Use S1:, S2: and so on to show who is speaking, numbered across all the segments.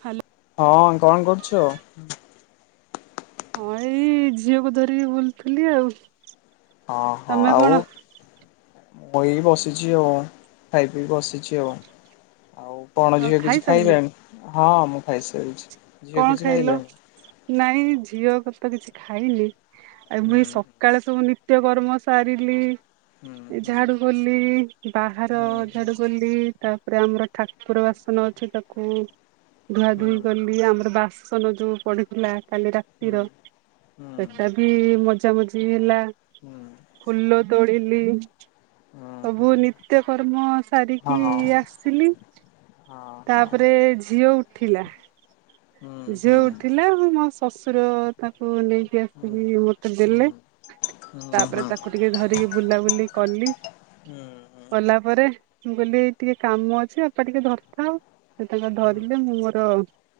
S1: Hello.
S2: ହଁ କଣ କରୁଛ?
S1: ହଁ ଏଇ ଝିଅକୁ ଧରିକି ବୁଲଥିଲି ଆଉ।
S2: ହଁ ହଁ
S1: ତମେ କଣ
S2: ଆଉ। ମୁଇ ବସିଛି ଆଉ ଖାଇପିକି ବସିଛି ଆଉ। ଆଉ କଣ
S1: ଆଉ
S2: ଝିଅ କିଛି
S1: ଖାଇସାରିଲଣି?
S2: ଖାଇଲେଣି ହଁ ମୁଁ ଖାଇସାରିଛି। ଝିଅ
S1: କଣ
S2: କିଛି
S1: ଖାଇଲ
S2: ଖାଇଲାଣି?
S1: ନାଇଁ ଝିଅ କ ତ କିଛି ଖାଇନି ଆ ମୁ
S2: ହୁଁ
S1: ସକାଳେ ସବୁ ନିତ୍ୟ କର୍ମ ସାରିଲି।
S2: ହୁଁ
S1: ଏ
S2: ହୁଁ
S1: ଝାଡୁକଲି ବାହାର
S2: ହୁଁ
S1: ଝାଡୁକଲି ତା ତାପରେ ଆମର ଠାକୁର ବାସନ ଅଛି! ତାକୁ ଧୁଆ
S2: ହୁଁ ହୁଁ
S1: ଧୁଇ କଲି ଆମର ବାସନ ଯୋଉ ପଡିଥିଲା କାଲି
S2: ହୁଁ
S1: ରାତିର!
S2: ହୁଁ
S1: ସେଟା ବି ମଜା ମଜି ଲି ହେଲା
S2: ହୁଁ
S1: ଫୁଲ ତୋଳିଲି।
S2: ହୁଁ ହୁଁ
S1: ସବୁ ନିତ୍ୟ କର୍ମ ସାରିକି
S2: ହଁ ହଁ
S1: ଆସିଲି।
S2: ହଁ
S1: ତାପରେ
S2: ହୁଁ
S1: ଝିଅ ଉଠିଲା।
S2: ହୁଁ
S1: ଝିଉ ଉଠିଲ ମୋ ଶଶୁର ତା ହଁ ନେଇକି
S2: ହୁଁ
S1: ଆସିକି ମୋତେ ଦେଲେ।
S2: ହୁଁ ହୁଁ ହୁଁ
S1: ତାପରେ ତାକୁ ଟିକେ ଧରିକି ବୁଲାବୁଲି କଲି।
S2: ହୁଁ ହୁଁ
S1: କଲା ପରେ। ମୁଁ କହିଲି ଟିକେ କାମ ଅଛି ବାପା ଟିକେ ଧରିଥାଅ ସେ ତାଙ୍କର ଧରିଲେ ମୁଁ ମୋର-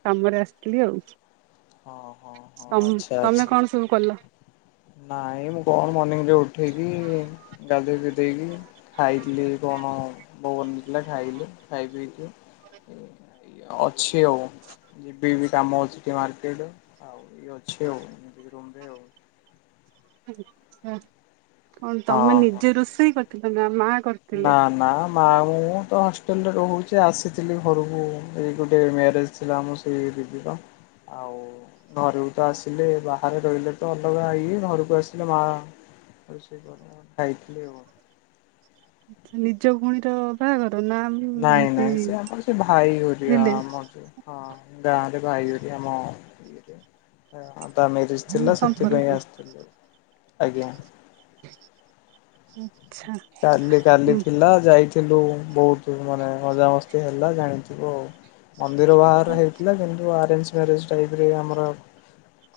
S1: କାମରେ ଆସିଥିଲି ଆଉ।
S2: ହଁ ହଁ ହଁ
S1: ତମ
S2: ଆଚ୍ଛା
S1: ତମେ
S2: ଆଛା।
S1: କଣ ସବୁ କଲ?
S2: ନାଇଁ ମୁଁ କଣ ମର୍ଣିିଂ ରେ ଉଠେଇକି ଗାଧୋଇ ଦେ - ଦେଇକି ଖାଇଥିଲି, କଣ ବୋଉ ବନେଇଥିଲା ଖାଇଲି ଖାଇ ପିଇକି ଅଛି, ଆଉ ଯିବି ଏବେ କାମ ଅଛି ମାର୍- [unintelligible] ଅଛି ଆଉ। [unintelligible]
S1: [unintelligible] କଣ ତମେ
S2: ହଁ ହଁ।
S1: ନିଜେ ରୋଷେଇ କରିଥିଲ ନା ମା
S2: ନା
S1: କରିଥିଲେ?
S2: ନା ନା ମୁଁ ତ ହଷ୍ଟେଲରେ ରହୁଛି ଆସିଥିଲି ଘରକୁ। ଏଇ ଗୋଟେ ମ୍ୟାରେଜ ଥିଲା ଆମ ସେଇ ଦିଦିର। ଆଉ ଘରକୁ ତ ଆସିଲେ ବାହାରେ ରହିଲେ ତ ଅଲଗା ଇଏ ଘରକୁ ଆସିଲେ ମା ଆଉ ସେ କରେ ଖାଇଥିଲି ଆଉ
S1: ନିଜ ଭଉଣୀର ବାହାଘର। ନା
S2: ନାଇଁ
S1: ଏମିତି
S2: ନାଇଁ ସେ ଆମର ସେ ଭାଇ ହରିଆ
S1: ରିଲେ
S2: ଆମର ଯ ହଁ ଗାଁରେ। ଭାଇ ହରିଆ ଆମ ତା ମ୍ୟାରେଜ୍ ଥିଲା ସେଥିପାଇଁ
S1: ସମ୍ପର୍କୀୟ?
S2: ଆସିଥିଲୁ। ଆଜ୍ଞା।
S1: ହୁଁ।
S2: କାଲି କାଲି ଥିଲା ଯାଇଥିଲୁ। ବହୁତ ମାନେ ମଜାମସ୍ତି ହେଲା ଜାଣିଥିବ ଆଉ। ମନ୍ଦିର ବାହାଘର ହେଇଥିଲା। କିନ୍ତୁ ଆରେଞ୍ଜ ମ୍ୟାରେଜ ଟାଇପର ଆମର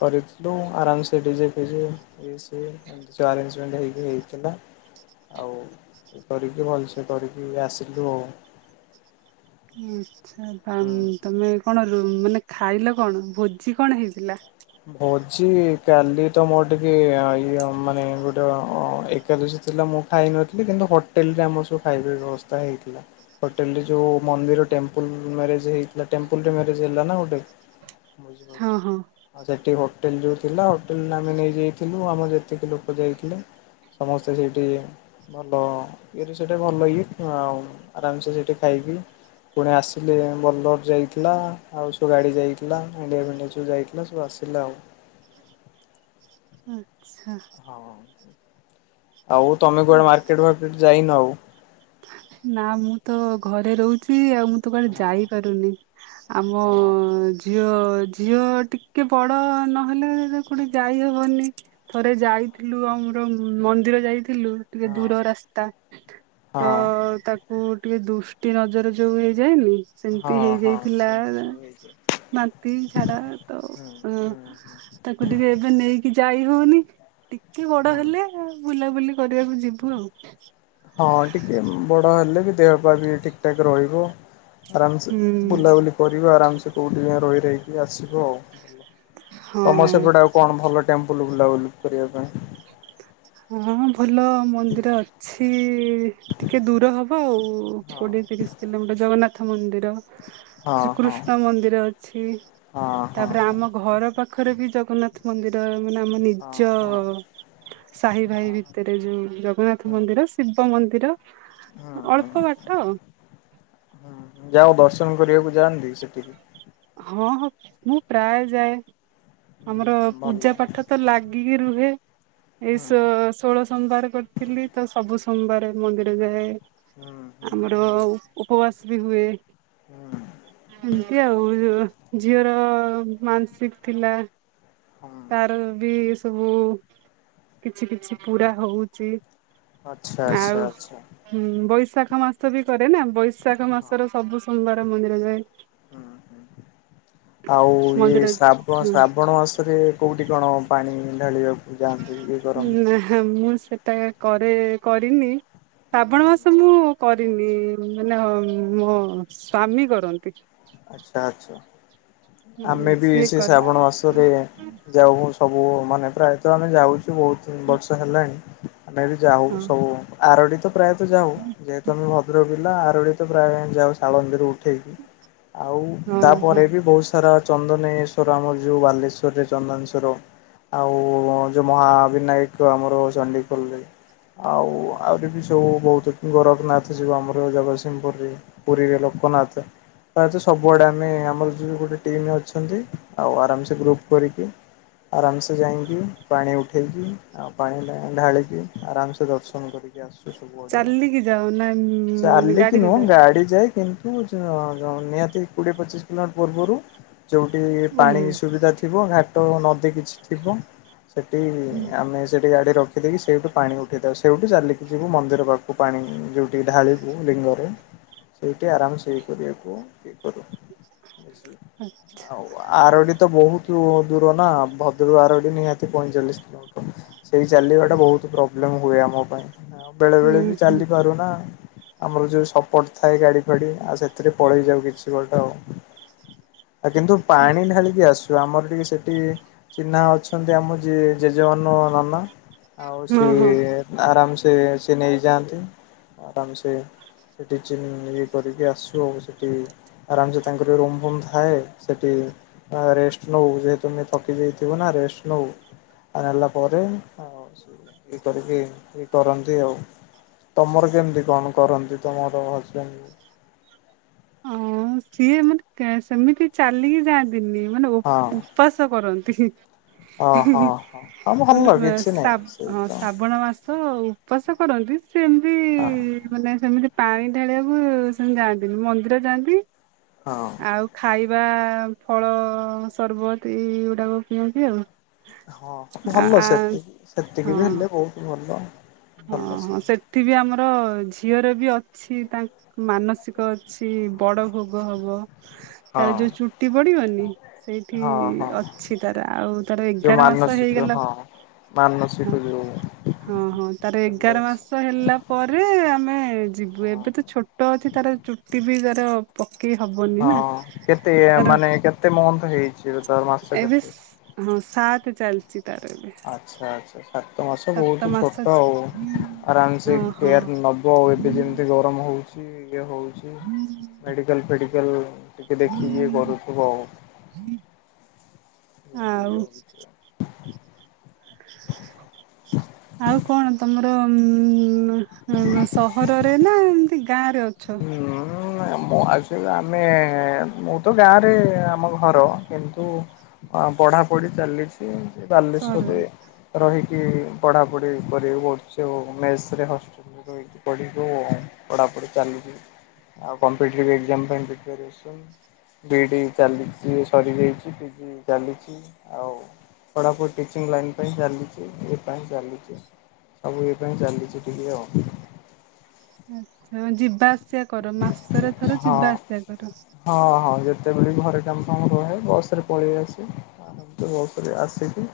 S2: କରିଥିଲୁ, ଆରାମ ସେ ଡିଯେ ଫିଯେ ଇଏ ସିଏ ଏମିତି ସବୁ ଆରଜମେଣ୍ଟ ହେଇକି ହେଇଥିଲା।
S1: [inaudible]
S2: ଆଉ କରିକି ଭଲସେ କରିକି ଆସିଲୁ ଆଉ।
S1: [unintelligible] ତାନ
S2: ହୁଁ।
S1: ତମେ କଣ। ଉ ମାନେ ଖାଇଲ କଣ ଭୋଜି କଣ ହେଇଥିଲା?
S2: ଛି କାଲି ତ ମୋର ଟିକେ ଅ ଇଏ ମ୍ ମାନେ ଗୋଟେ ଅଁ ଏକାଦଶୀ ଥିଲା ମୁଁ ଖାଇ ନଥିଲି, କିନ୍ତୁ ହୋଟେଲ ରେ ଆମର ସବୁ ଖାଇବା ପିଇବା ବ୍ୟବସ୍ଥା ହେଇଥିଲା ହୋଟେଲ ରେ ଯୋଉ ମନ୍ଦିର ଟେମ୍ପଲ ମ୍ୟାରେଜ ହେଇଥିଲା ଟେମ୍ପୁଲ୍ ରେ ମ୍ୟରେଜ୍ ହେଲାନା ଗୋଟେ ଭୋଜି
S1: ହଁ ହଁ।
S2: ଫୋଜି ସେଠୀ ହୋଟେଲ ଯୋଉ ଥିଲା ହୋଟେଲରେ ଆମେ ନେଇ ଯାଇଥିଲୁ ଆମର ଯେତିକି ଲୋକ ଯାଇଥିଲେ। ସମସ୍ତେ ସେଇଠି ଭଲ ଇଏରେ ସେଠି ଭଲ ଇଏ ଆଉ ଆରାମସେ ସେଠି ଖାଇ ଥିଲି। ପୁଣି ଆସିଲେ ବୋଲ୍ଲର ଯାଇଥିଲା ଆଉ ସବୁ ଗାଡି ଯାଇଥିଲା ଇଣ୍ଡିକା ଫିଣ୍ଡିକା ସବୁ ଯାଇ ଥିଲା ସବୁ ଆସିଲେ ଆଉ।
S1: ଆଚ୍ଛା
S2: ହଁ। ଆଉ ତମେ
S1: ଆ
S2: କୁଆଡେ ମାର୍କେଟ ଫାର୍କେଟ ଯାଇନ ଆଉ?
S1: ନା ମୁଁ ତ ଘରେ ରହୁଚି ଆଉ ମୁଁ ତ କୁଆଡେ
S2: ହଁ
S1: ଯାଇ ପାରୁନି। ଆମ
S2: ହଁ
S1: ଛ ଝିଅ ଝିଅ ଟିକେ ବଡ ନହେଲେ କୋଉଠିକୁ ଯାଇହବନି ଥରେ ଯାଇ ଥିଲୁ ଆମର ମନ୍ଦିର ଯାଇଥିଲୁ ଟିକେ
S2: ହଁ
S1: ଦୂର ରାସ୍ତା
S2: ହଁ
S1: ତ ତାକୁ ଟିକେ ଦୃଷ୍ଟି ନଜର ଯୋଉ ହେଇଯାଏନି ସେମିତି
S2: ହଁ ହଁ
S1: ହେଇଯାଇଥିଲା।
S2: ସେମିତି ସବୁ ହେଇଛି
S1: ବାନ୍ତି ଝାଡା ତ
S2: ହୁଁ
S1: ଅଁ
S2: ହୁଁ ହୁଁ
S1: ତାକୁ ଟିକେ ଏବେ ନେଇକି ଯାଇ ହଉନି ଟିକେ ବଡ
S2: ହୁଁ।
S1: ହେଲେ ବୁଲାବୁଲି କରିବାକୁ ଯିବୁ ଆଉ।
S2: ହଁ ଟିକେ ବଡ ହେଲେ ବି ଦେହ ପା ବି ଠିକ ଠାକ ରହିବ। ଆରାମସେ
S1: ହୁଁ
S2: ବୁଲାବୁଲି କରିବ ଆରାମସେ କୋଉଠି ଯାଇଁ ରହି ରହିକି ଆସିବ ଆଉ। ତମର
S1: ହଁ
S2: ସେପଟେ ଆଉ କଣ ଭଲ ଟେମ୍ପଲ ବୁଲାବୁଲି କରିବା ପାଇଁ?
S1: ହଁ ଭଲ ମନ୍ଦିର ଅଛି ଟିକେ ଦୂର ହବ ଆଉ
S2: ହଁ
S1: କୋଡିଏ ତିରିଶ କିଲୋମିଟର ଜଗନ୍ନାଥ ମନ୍ଦିର।
S2: ହଁ ହଁ
S1: ଶ୍ରୀକୃଷ୍ଣ ମନ୍ଦିର ଅଛି
S2: ହଁ ହଁ
S1: ତାପରେ ଆମ ଘର ପାଖ ପାଖରେ ବି ଜଗନ୍ନାଥ ମନ୍ଦିର ମାନେ ଆମ
S2: ହଁ
S1: ନିଜ
S2: ହଁ।
S1: ସାହି ଭାଇ
S2: ହଁ।
S1: ଭିତରେ ଯୋଉ ଜଗନ୍ନାଥ
S2: ହୁଁ
S1: ମନ୍ଦିର ଶିବ ମନ୍ଦିର
S2: ହୁଁ ହୁଁ
S1: ଅଳ୍ପ ବାଟ
S2: ହୁଁ ଯାଅ ଦର୍ଶନ କରିବାକୁ ଯାଆନ୍ତି ସେଠିକି?
S1: ହଁ ହଁ ମୁଁ ପ୍ରାୟ ଯାଏ। ଆମର
S2: ହୁଁ ଭଲ
S1: ପୂଜା ପାଠ ତ ଲାଗିକି ରୁହେ। ଏଇ
S2: ହୁଁ
S1: ସୋ ଷୋଳ ସୋମବାର କରିଥିଲି ତ ସବୁ ସୋମବାର ମନ୍ଦିର ଯାଏ।
S2: ହୁଁ ହୁଁ
S1: ଆମର
S2: ହୁଁ
S1: ଉପବାସ ବି ହୁଏ
S2: ହୁଁ
S1: ଏମତି ଆଉ। ଅଁ ଝିଅର ମାନସିକ ଥିଲା
S2: ହୁଁ
S1: ତାର ବି ସବୁ କିଛି କିଛି ପୁରା ହଉଚି।
S2: ଆଚ୍ଛା ଆଚ୍ଛା
S1: ଆଉ
S2: ଆଚ୍ଛା
S1: ହୁଁ ବ ବୈଶାଖ ମାସ ବି କରେ ନା ବୈଶାଖ
S2: ହଉ
S1: ମାସର ସବୁ ସୋମବାର ମନ୍ଦିର ଯାଏ।
S2: ହୁଁ ହୁଁ ଆଉ ଇଏ
S1: ମନ୍ଦିର
S2: ଶ୍ରାବ
S1: ହଁ
S2: ଶ୍ରାବଣ ମାସରେ କୋଉଠି ଠି କଣ ପାଣି ଢାଳିବାକୁ? ଯାଆନ୍ତି ଇଏ କରନ୍ତି
S1: ନା ମୁଁ ସେଟା କରେ କରିନି। ଶ୍ରାବଣ ମାସ ମୁଁ କରିନି ମାନେ ମୋ ସ୍ଵାମୀ କରନ୍ତି।
S2: ଆଚ୍ଛା ଆଚ୍ଛା ଆମେ
S1: ହୁଁ
S2: ବି
S1: ସିଏ
S2: ସେ
S1: କରେ
S2: ଶ୍ରାବଣ ମାସରେ ଯାଉ ସବୁ ମାନେ ପ୍ରାୟତଃ ଆମେ ଯାଉଚୁ। ବହୁତ ବର୍ଷ ହେଲାଣି ଆମେ ବି ଯାଉ
S1: ହଁ
S2: ସବୁ। ଆରଡ଼ି ତ ପ୍ରାୟତଃ ଯାଉ ଯେହେତୁ ଆମେ ଭଦ୍ରକ ପିଲା ଆରଡ଼ି ତ ପ୍ରାୟ ଯାଉ ଶାଳନ୍ଦିରୁ ଉଠେଇକି ଆଉ
S1: ହଁ ହଁ
S2: ତାପରେ ବି ବହୁତ ସାରା ଚନ୍ଦନେ ଶ୍ୱର ଆମର ଯୋଉ ବାଲେଶ୍ୱରରେ ଚନ୍ଦନେଶ୍ୱର ଆଉ ଯୋଉ ମହାବିନାୟକ ଆମର ଚଣ୍ଡିଖୋଲ ରେ ଆଉ ଆହୁରି ବି ସବୁ ବହୁତ ଗୋରଖନାଥ ଯିବ ଆମର ଜଗତସିଂହପୁରରେ ପୁରୀରେ ଲୋକ କନଅଛେ ତା ଅଛେ ସବୁଆଡେ ଆମେ ଆମର ଯଉ ଗୋଟେ ଟିମ୍ ଅଛନ୍ତି ଆଉ ଆରାମସେ ଗ୍ରୁପ କରିକି ଆରାମସେ ଯାଇଁକି ପାଣି ଉଠେଇକି ଆଉ ପାଣି ଢା ଢାଳିକି ଆରାମସେ ଦର୍ଶନ କରିକି ଆସୁ। [unintelligible]
S1: ଚାଲିକି ଯାଅ ନା ମାନେ
S2: ଚାଲିକିି
S1: ଗାଡିରେ
S2: ନୁହଁ
S1: ଯାଅ?
S2: ଗାଡି ଯାଏ କିନ୍ତୁ [unintelligible] ନିହାତି କୋଡିଏ ପଚିଶ କିଲୋମିଟର୍ ପୂର୍ବରୁ ଯୋଉଠି ପାଣି
S1: ଓହ୍ଲେଇବା
S2: ସୁବିଧା ଥିବ ଘାଟ ନଦୀ କିଛି ଥିବ ସେଠି
S1: ହୁଁ
S2: ଆମେ ସେଠି ଗାଡି ର ରଖିଦେଇକି ସେଇଠୁ ପାଣି ଉଠେଇଥାଉ ସେଇଠୁ ଚାଲିକି ଯିବୁ ମନ୍ଦିର ପାଖକୁ ପାଣି ଯେଉଁଠି ଢାଳିବୁ ଲିଙ୍ଗରେ ସେଇଠି ଆରାମ ହେଇ ପାରିବ। [unintelligible] ଆଉ ଆରଡି ତ ବହୁତ ଦୂର ନା ଭଦ୍ରକ ଆରଡି ନିହାତି ପଇଁଚାଳିଶ କିଲୋମିଟର। ସେଇ ଚାଲିବାଟା ବହୁତ ପ୍ରୋବ୍ଲେମ ହୁଏ ଆମ ପାଇଁ ଆ ବେଳେ ବେଳେ ବି
S1: ହୁଁ
S2: ଚାଲି ପାରୁନା। ଆମର ଯୋଉ ସପୋର୍ଟ ଥାଏ ଗାଡି ଫାଡି ଆଉ ସେଥିରେ ପଳେଇ ଯାଉ କିଛି ବାଟ ଆଉ। ଆ କିନ୍ତୁ ପାଣି ଢାଳିକି ଆସୁ। ଆମର ଟିକେ ସେଠି ଚିହ୍ନା ଅଛନ୍ତି ଆମ ଯିଏ ଜେଜେମାନ ନନା। ଆଉ
S1: ହଁ ହଁ
S2: ସିଏ
S1: ହଁ
S2: ଆରାମସ ସେ ସିଏ ନେଇଯାଆନ୍ତି ଆରାମସେ ସେଠି ଚିନ ଇଏ କରିକି ଆସୁ ଆଉ ସେ ଠି ଆରାମ ସେ ତାଙ୍କର ରୁମ ଫୁମ୍ ଥାଏ ସେଠି ଆ ରେଷ୍ଟ ନଉ ଯେହେତୁ ଆମେ ଥକି କି ଯାଇଥିବୁ ନା ରେଷ୍ଟ୍ ନଉ ଆଉ ନେଲା ପରେ ଆଉ ଇ କରିକି ଇ କରନ୍ତି ଆଉ। ତମର କେମିତି କଣ କରନ୍ତି ତମର ହଜବେଣ୍ଡ?
S1: ଅଁ ସିଏ ଏମିତି କେ ସେମିତି ଚାଲିକି ଯାଆନ୍ତି ଦିନି ମାନେ ଉ
S2: ହଁ
S1: ଉପବାସ କରନ୍ତି। ହିଁ
S2: ହଁ ହଁ
S1: ହିଁ
S2: ହଁ ହଁ
S1: ମାନେ
S2: ଭଲ କିଛି ନାହିଁ ସେଇ ତ
S1: ଶ୍ରାବଣ ମାସ ଆଉ ଉପାସ କରନ୍ତି ସେମିତି
S2: ହଁ
S1: ମାନେ ସେମିତି ପାଣି ଢାଳିବାକୁ ସେମିତି ଯାଆନ୍ତିନି ମ ମନ୍ଦିର ଜାଆନ୍ତି।
S2: ହଁ
S1: ଆଉ ଖାଇବା ଫଳ ସରବତ ଏଇଗୁଡାକ ପିଅନ୍ତି ଆଉ।
S2: ହଁ
S1: ଆ
S2: ଭଲ
S1: ଆ
S2: ସେତିକି
S1: ହଁ
S2: ସେତିକି ବି ହେଲେ ବୋହୁତ ଭଲ।
S1: ହଁ
S2: ଭଲ
S1: ହଁ
S2: ସେମିତି
S1: ସେଠି ବି ଆମର ଝିଅର ବି ଅଛି। ତାଙ୍କ ମାନସିକ ଅଛି ବଡ ଭୋଗ ହବ। ତାର
S2: ହଁ
S1: ଯୋଉ ଚୁଟି ପଡିବନି ସେଇଠି
S2: ହଁ ହଁ
S1: ଅଛି ତାର ଆଉ ତାର
S2: ଯୋଉ
S1: ଏଗାର ମାସ
S2: ମାନସିକ
S1: ହେଇଗଲା
S2: ହଁ
S1: ହଁ
S2: ମାନସୀକୁ ଯିବ ମୁ।
S1: ହଁ ହଁ ତାର ଏଗାର ମାସ ହେଲା ପରେ ଆମେ ଯିବୁ
S2: ହଁ
S1: ଏବେ ତ ଛୋଟ ଅଛି ତାର ଚୁଟି ବି ତାର ପକେଇ ହବନି
S2: ହଁ
S1: ନା
S2: କେତେ
S1: ତାର
S2: ମାନେ କେତେ ମନ୍ଥ ହେଇଛି ତାର ମାସ
S1: ଏବେ
S2: କେତେ।
S1: ହଁ ସାତ ଚାଲି
S2: ଆଚ୍ଛା ଆଚ୍ଛା ସ ସାତ ମାସ
S1: ସାତ
S2: ବହୁତ
S1: ମାସ
S2: ଛୋଟ ଆଉ ଆରାମସେ
S1: ହଁ ହଁ
S2: କେୟାର ନେବ ଆଉ ଏବେ ଯେମିତି ଗରମ ହେଉ ଇଏ ହଉଛି ମେଡିକାଲ ଫେଡିକାଲ୍ ଟିକେ ଦେଖିକି କରୁଥିବ ଆଉ। ଯେମିତି
S1: ଆଉ।
S2: ଇଏ ହଉଛି ଆଉ।
S1: [inaudible] ଆଉ କଣ ତମର ଉ ସହରରେ ନା ଏମିତି ଗାଁ ରେ ଅଛ।
S2: ହୁଁ ମୁଁ ଆ ଆମେ ମୁଁ ତ ଗାଁରେ ଆମ ଘର କିନ୍ତୁ ପଢାପଢି ଚାଲିଛି ବାଲେଶ୍ଵରରେ
S1: ସହରରେ
S2: ରହି କି ପଢ଼ାପଢ଼ି କରିବାକୁ ପଡ଼ୁଛି ଆଉ ମେସରେ ହଷ୍ଟେଲରେ ରହିକି ପଢ଼ିବୁ ପଢ଼ାପଢ଼ି ଚାଲଛି ଆଉ କମ୍ପିଟେଟିଭ୍ ଏକ୍ଜାମ ପାଇଁ ପ୍ରିପୋରେସନ। ବି ଇ ଡି ଚାଲିଚି ସରିଯାଇଛି ପିଜି ଚାଲିଚି ଆଉ ପଢାପଢି ଟିଚିଂ ଲାଇନ ପାଇଁ ଚାଲିଚି ଏ ପାଇଁ ଚାଲିଚି। ସବୁ ଏଇ ପାଇଁ ଚାଲିଚି ଟିକେ ଆଉ।
S1: ଆଛା ଯିବା ଆସିବା କର ମାସରେ ଥର
S2: ହଁ
S1: ଯିବା ଆସିବା କର।
S2: ହଁ ହଁ ଯେତେବେଳେ ଘରେ କାମ କାମ ରୁହେ ବସ୍ ରେ ପଳେଇ ଆସି ଆର ବସ୍ ଆସିକି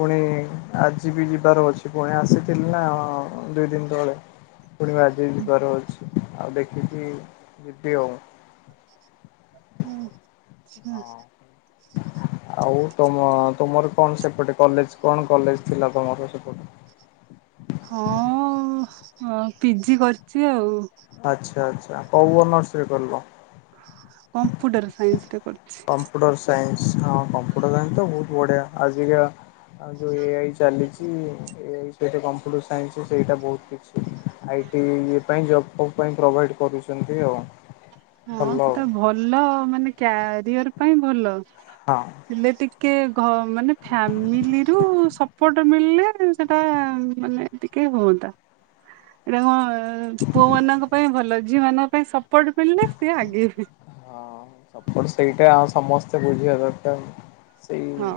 S2: ପୁଣି ଆଜି ବି ଯିବାର ଅଛି ପୁଣି ଆସିଥିଲି ନା ଦୁଇ ଦିନ ତଳେ। ପୁଣି ଆଜିି ବି ଯିବାର ଅଛି ଆଉ ଦେଖିକି ଯିିବି ଆଉ।
S1: ହୁଁ।
S2: ହଁ।
S1: [inaudible]
S2: ଆଉ ତମ ତମର କଣ ସେପଟେ କଲେଜ କଣ କଲେଜ ଥିଲା ତମର ସେପଟେ।
S1: [inaudible] ହଁ ପିଜି କରିଛି ଆଉ।
S2: ଆଚ୍ଛା ଆଚ୍ଛା କଉ ଅର୍ସରେ କରିଲ।
S1: କମ୍ପ୍ୟୁଟର ସାଇନ୍ସରେ।
S2: କମ୍ପ୍ୟୁଟର ସାଇନ୍ସ ହଁ କମ୍ପ୍ୟୁଟର ସାଇନ୍ସ ତ ବହୁତ ବଢିଆ ଆଜିକା ଆଉ ଯୋଉ ଏ ଆଇ ଚାଲିଛି ଏ ଆଇ ସତ କମ୍ପ୍ୟୁଟର ସାଇନ୍ସ ସେଇଟା ବହୁତ କିଛି ଆଇଟି ଇ ପାଇଁ ଜବ ପାଇଁ ପ୍ରୋଭାଇଡ କରୁଛନ୍ତି ଆଉ।
S1: ହଁ
S2: ଭଲ ଆଉ
S1: ସେଟା ଭଲ ମାନେ କ୍ୟାରିଅର ପାଇଁ ଭଲ
S2: ହଁ।
S1: ହେଲେ ଟିକେ ଟିକେ ମାନେ ଫ୍ୟାମିଲିରୁ ସପୋର୍ଟ ମିଳିଲେ ସେଟା ମାନେ ଟିକେ ହୁତା ଏଇଟା ମ ପୁଅ ମାନଙ୍କ ପାଇଁ ଭଲ ଝିଅ ମାନଙ୍କ ପାଇଁ ସପୋର୍ଟ ପ ସିଏ ଆଗେଇବେ।
S2: ହଁ ସପୋର୍ଟ ସେଇଟା ଆଉ ସମସ୍ତେ ବୁଝିବା ଦରକାର। ସେଇ
S1: ହଁ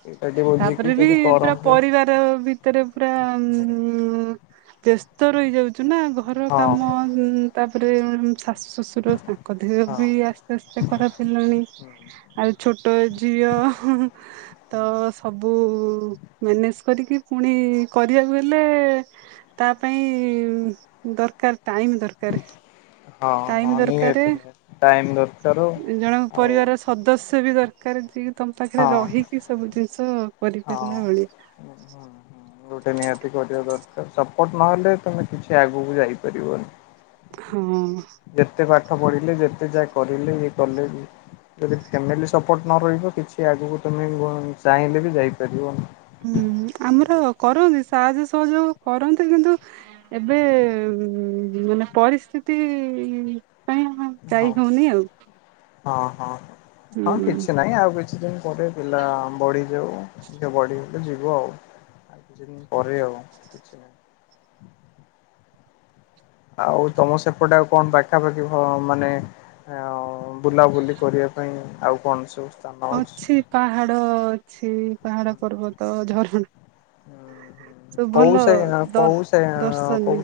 S2: ସେଇଟା ଟିକେ ବୁଝିକି
S1: ତାପରେ ବି
S2: ଯଦି
S1: ପୁରା
S2: କରନ୍ତେ
S1: ପରିବାର ଭିତରେ ପୁରା ଉ ବ୍ୟସ୍ତ ରହିଯାଉଛୁ ନା ଘର
S2: ହଁ
S1: କାମ ତାପରେ ଶାଶୁ ଶ୍ୱଶୁର ତାଙ୍କ ଦେହ
S2: ହଁ।
S1: ବି ଆସ୍ତେ ଆସ୍ତେ ଖରାପ ହେଲାଣି ଆଉ ଛୋଟ ଝିଅ। ହ ତ ସବୁ ମ୍ୟାନେଜ କରିକି ପୁଣି କରିବାକୁ ହେଲେ ତା ପାଇଁ ଦରକାର ଟାଇମ ଦରକାର।
S2: ହଁ ହଁ
S1: ଟାଇମ ଦରକାର
S2: ନିହାତି ଟାଇମ୍ ଦରକାର
S1: ଜଣଙ୍କ
S2: ଆଉ
S1: ପରିବାର ସଦସ୍ୟ ବି ଦର। କାର ଯିଏ ତମ ପାଖରେ ରହିକି ସବୁ ଜିନିଷ।
S2: ହଁ
S1: କରିପାରିଲା ଭଳିଆ।
S2: ହଁ ଲୁଟେ ନିହାତି କଉଠ। ସପୋର୍ଟ ନହେଲେ ତମେ କିଛି ଆଗକୁ ଯାଇପାରିବନି।
S1: ହଁ।
S2: ଯେତେ ପାଠ ପଢିଲେ ଯେତେ ଯା କରିଲେ ଇଏ କଲେ ବି। ଯଦି ଫ୍ୟାମିଲି ସପୋର୍ଟ ନ ରହିବ କିଛି ଆଗକୁ ତୁମେ ଚାହିଁଲେ ବି ଯାଇପାରିବନ।
S1: ହୁଁ ଆମର କରନ୍ତି। ସାହାଯ୍ୟ ସହଯୋଗ କରନ୍ତି କିନ୍ତୁ ଏବେ ମାନେ ପରିସ୍ଥିତି। କ
S2: ହଁ
S1: ଯାଇ ହଉନି ଆଉ।
S2: ହଁ ହଁ ହଁ
S1: ହୁଁ
S2: କିଛି ନାହିଁ ଆଉ କିଛି ଦିନ ପରେ ପିଲା ବଢ଼ିଯାଉ। ନି ବଡି ହେ ଯିବୁ ଆଉ। ଆଉ କିଛି ଦିନ ପରେ ଆଉ। ଆଉ ତମ ସେପଟେ ଆଉ କଣ ପାଖାପାଖି ମାନେ। ବୁଲାବୁଲି କରିବା ପାଇଁ ଆଉ କଣ ସବୁ।
S1: ଅଛି ପାହାଡ ଅଛି ପାହାଡ ପର୍ବତ ଝରଣା। ସବୁ
S2: କୋଉ
S1: ଭଲ
S2: ସେ
S1: ଦ
S2: କୋଉ ସେ କୋଉ
S1: ଦର୍ଶନୀୟ।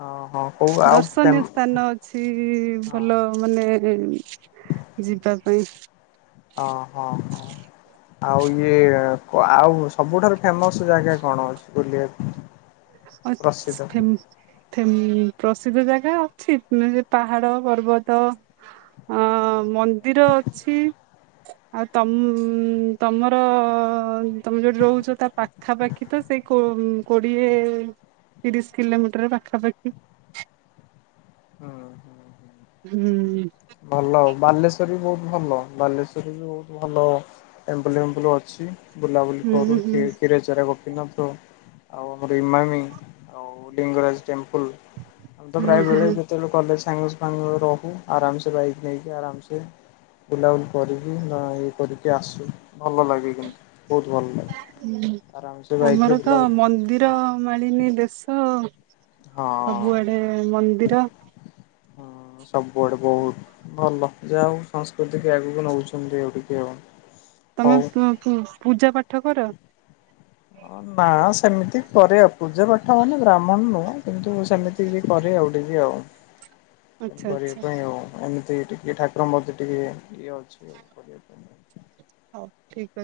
S2: ହଁ ହଁ କୋଉ ଆଉ ଫେମ୍
S1: ଦର୍ଶନୀୟ ସ୍ଥାନ ଅଛି
S2: ହଁ
S1: ଭଲ ମାନେ। ଯିବା ପାଇଁ।
S2: ଓ ହୋ ହଁ। ଆଉ ଇଏ ଆଉ ସବୁଠାରୁ ଫେମସ ଜାଗା କଣ ଅଛି ବୁଲିବା।
S1: ଅ ଫମ। ପ୍ରସିଦ୍ଧ ଜାଗା ଅଛି ପାହାଡ ପର୍ବତ। ହ ମନ୍ଦିର ଅଛି। ଆଉ ତମ ତମର ତମେ ଯୋଠି ରହୁଛ ତା ପାଖାପାଖି ତ। ସେ କୋ କୋଡିଏ ତିରିଶ କିଲୋମିଟର ପାଖାପାଖି।
S2: ହୁଁ ହୁଁ।
S1: ହୁଁ।
S2: ଭଲ ଆଉ ବାଲେସ୍ୱର ବି ବହୁତ ଭଲ ବାଲେଶ୍ଵର ବି ବହୁତ ଭଲ ଟେମ୍ପଲ ଫେମ୍ପଲ ଅଛି। ବୁଲାବୁଲି
S1: ହୁଁ
S2: କରୁ
S1: ହୁଁ
S2: କ୍ଷୀର ଚରା ଗୋପିନା। ସନାପ ଆଉ ଆମର ଇମାମି ଆଉ ଲିଙ୍ଗରାଜ। ଲ ଆମେ ତ
S1: ହୁଁ
S2: ପ୍ରାୟବେେଳେ
S1: ହୁଁ
S2: ଯେତେବେଳେ କଲେଜ ସାଙ୍ଗ ସାଙ୍ଗ ରହୁ ଆରାମସ। ବାାଇକ ନେଇକ ଆରାମ ସେ। ବୁଲାବୁଲି କରିକି ନ ଇଏ କରିକି ଆସୁ ଭଲ ଲାଗେ କିନ୍ତୁ। ବହୁତ ଭଲ ଲାଗେ ଆରାମସେ ବାଇକରେ
S1: ଆମର ତ
S2: ବୁଲାବୁଲି
S1: ମନ୍ଦିର
S2: ହଁ
S1: ମାଳିନୀ ଦେଶ।
S2: ହଁ
S1: ସବୁଆଡେ ମନ୍ଦିର।
S2: ହଁ ସବୁଆଡେ ବହୁତ ଭଲ ଯାହା ହଉ ସଂସ୍କୃତିକ ଆଗକୁ ନଉଛନ୍ତି ଆଉ ଟିକେ ଆଉ।
S1: ତମେ
S2: ହଉ
S1: ପୂଜା ପାଠ କର।
S2: ନା ସେମିତି କରିବା ପୂଜା ପାଠ ମାନେ ବ୍ରାହ୍ମଣ ନୁହଁ କିନ୍ତୁ ସେମିତି ବି କରିବା। ଆଉ
S1: ଆଚ୍ଛା
S2: କରିବା
S1: ଆଚ୍ଛା
S2: ପାଇଁ ଆଉ ଏମିତି। ଟିକେ ଠାକୁରଙ୍କ ମେ ଟିକେ ଇଏ ଅଛି ଆ କରିବାକୁ ପାଇଁ।
S1: ଠିକ୍ ଅଛି।